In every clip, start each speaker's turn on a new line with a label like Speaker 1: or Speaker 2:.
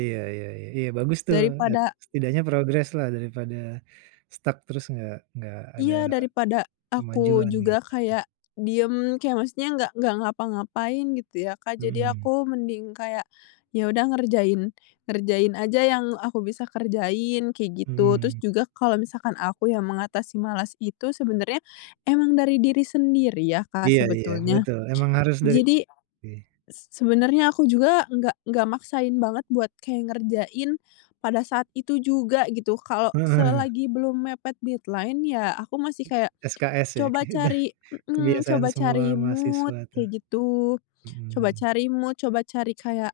Speaker 1: Iya iya iya iya bagus tuh nge
Speaker 2: Daripada
Speaker 1: setidaknya progres lah daripada stuck terus enggak enggak ada
Speaker 2: Iya, daripada aku
Speaker 1: kemajuan
Speaker 2: juga
Speaker 1: gitu.
Speaker 2: kayak diem, kayak maksudnya nggak nggak ngapa-ngapain gitu ya Kak, jadi
Speaker 1: Mhm.
Speaker 2: aku mending kayak ya udah ngerjain ngerjain aja yang aku bisa kerjain, kayak gitu. Terus
Speaker 1: Mhm.
Speaker 2: juga kalau misalkan aku yang mengatasi malas itu sebenernya emang dari diri sendiri ya Kak
Speaker 1: Iya iya
Speaker 2: sebetulnya.
Speaker 1: betul, emang harus dari
Speaker 2: Jadi
Speaker 1: ih.
Speaker 2: se sebenarnya aku juga nggak nggak maksain banget buat kayak ngerjain pada saat itu juga gitu, kalau
Speaker 1: Heeh.
Speaker 2: selagi belum mepet deadline ya aku masih kayak
Speaker 1: SKS ya
Speaker 2: coba
Speaker 1: keda
Speaker 2: cari mhm,
Speaker 1: kebiasaan
Speaker 2: coba
Speaker 1: semua
Speaker 2: cari mood
Speaker 1: mahasiswa tuh.
Speaker 2: kayak gitu, coba
Speaker 1: Mhm.
Speaker 2: cari mood, coba cari kayak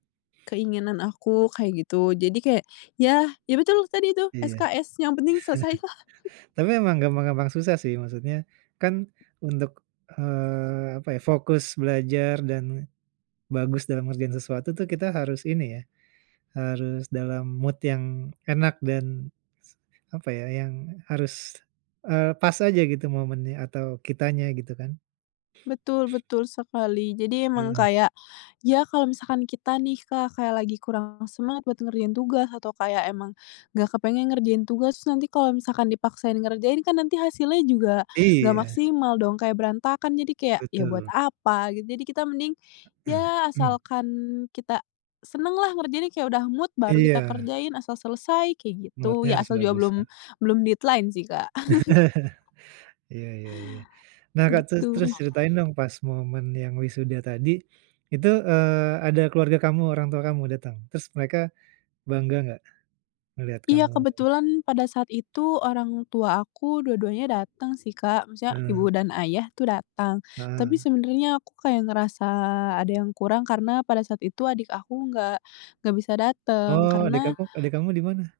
Speaker 2: keinginan aku, kayak gitu. Jadi kayak ya ya betul tadi itu,
Speaker 1: Iya,
Speaker 2: SKS yang penting selesai.
Speaker 1: tapi memang gampang-gampang susah sih, maksudnya kan untuk, eee, apa ya, fokus belajar dan bagus dalam ngerjain sesuatu tuh kita harus ini ya, harus dalam mood yang enak dan se apa ya, yang harus, eee, pas aja gitu momennya atau kitanya gitu kan?
Speaker 2: Betul betul sekali. Jadi emang
Speaker 1: Heeh.
Speaker 2: kayak, ya kalau misalkan kita nih Kak, kayak lagi kurang semangat buat ngerjain tugas atau kayak emang nggak kepengen ngerjain tugas, nanti kalau misalkan dipaksain ngerjain kan nanti hasilnya juga nggak
Speaker 1: Iya.
Speaker 2: maksimal dong, kayak berantakan, jadi kayak ya buat
Speaker 1: Betul.
Speaker 2: apa gitu. Jadi kita mending ya asalkan kita seneng lah ngerjainnya kayak udah mood baru kita
Speaker 1: Iya.
Speaker 2: kerjain, asal selesai kayak gitu,
Speaker 1: Mood-nya
Speaker 2: ya
Speaker 1: harus
Speaker 2: asal juga
Speaker 1: bagus,
Speaker 2: belum
Speaker 1: heeh.
Speaker 2: belum deadline sih Kak.
Speaker 1: Iya iya iya. Nah Kak, terus
Speaker 2: Gitu.
Speaker 1: terus ceritain dong pas momen yang wisuda tadi, itu, eee, ada keluarga kamu, orang tua kamu datang? Terus mereka bangga enggak melihat
Speaker 2: Iya
Speaker 1: kamu
Speaker 2: kebetulan pada saat itu orang tua aku dua-duanya datang sih Kak, maksudnya ibu
Speaker 1: Heeh.
Speaker 2: dan ayah tuh datang, tapi
Speaker 1: Heeh.
Speaker 2: sebenarnya aku kayak ngerasa ada yang kurang karena pada saat itu adik aku nggak nggak bisa dateng
Speaker 1: Oh adek
Speaker 2: karena
Speaker 1: aku ade kamu di mana?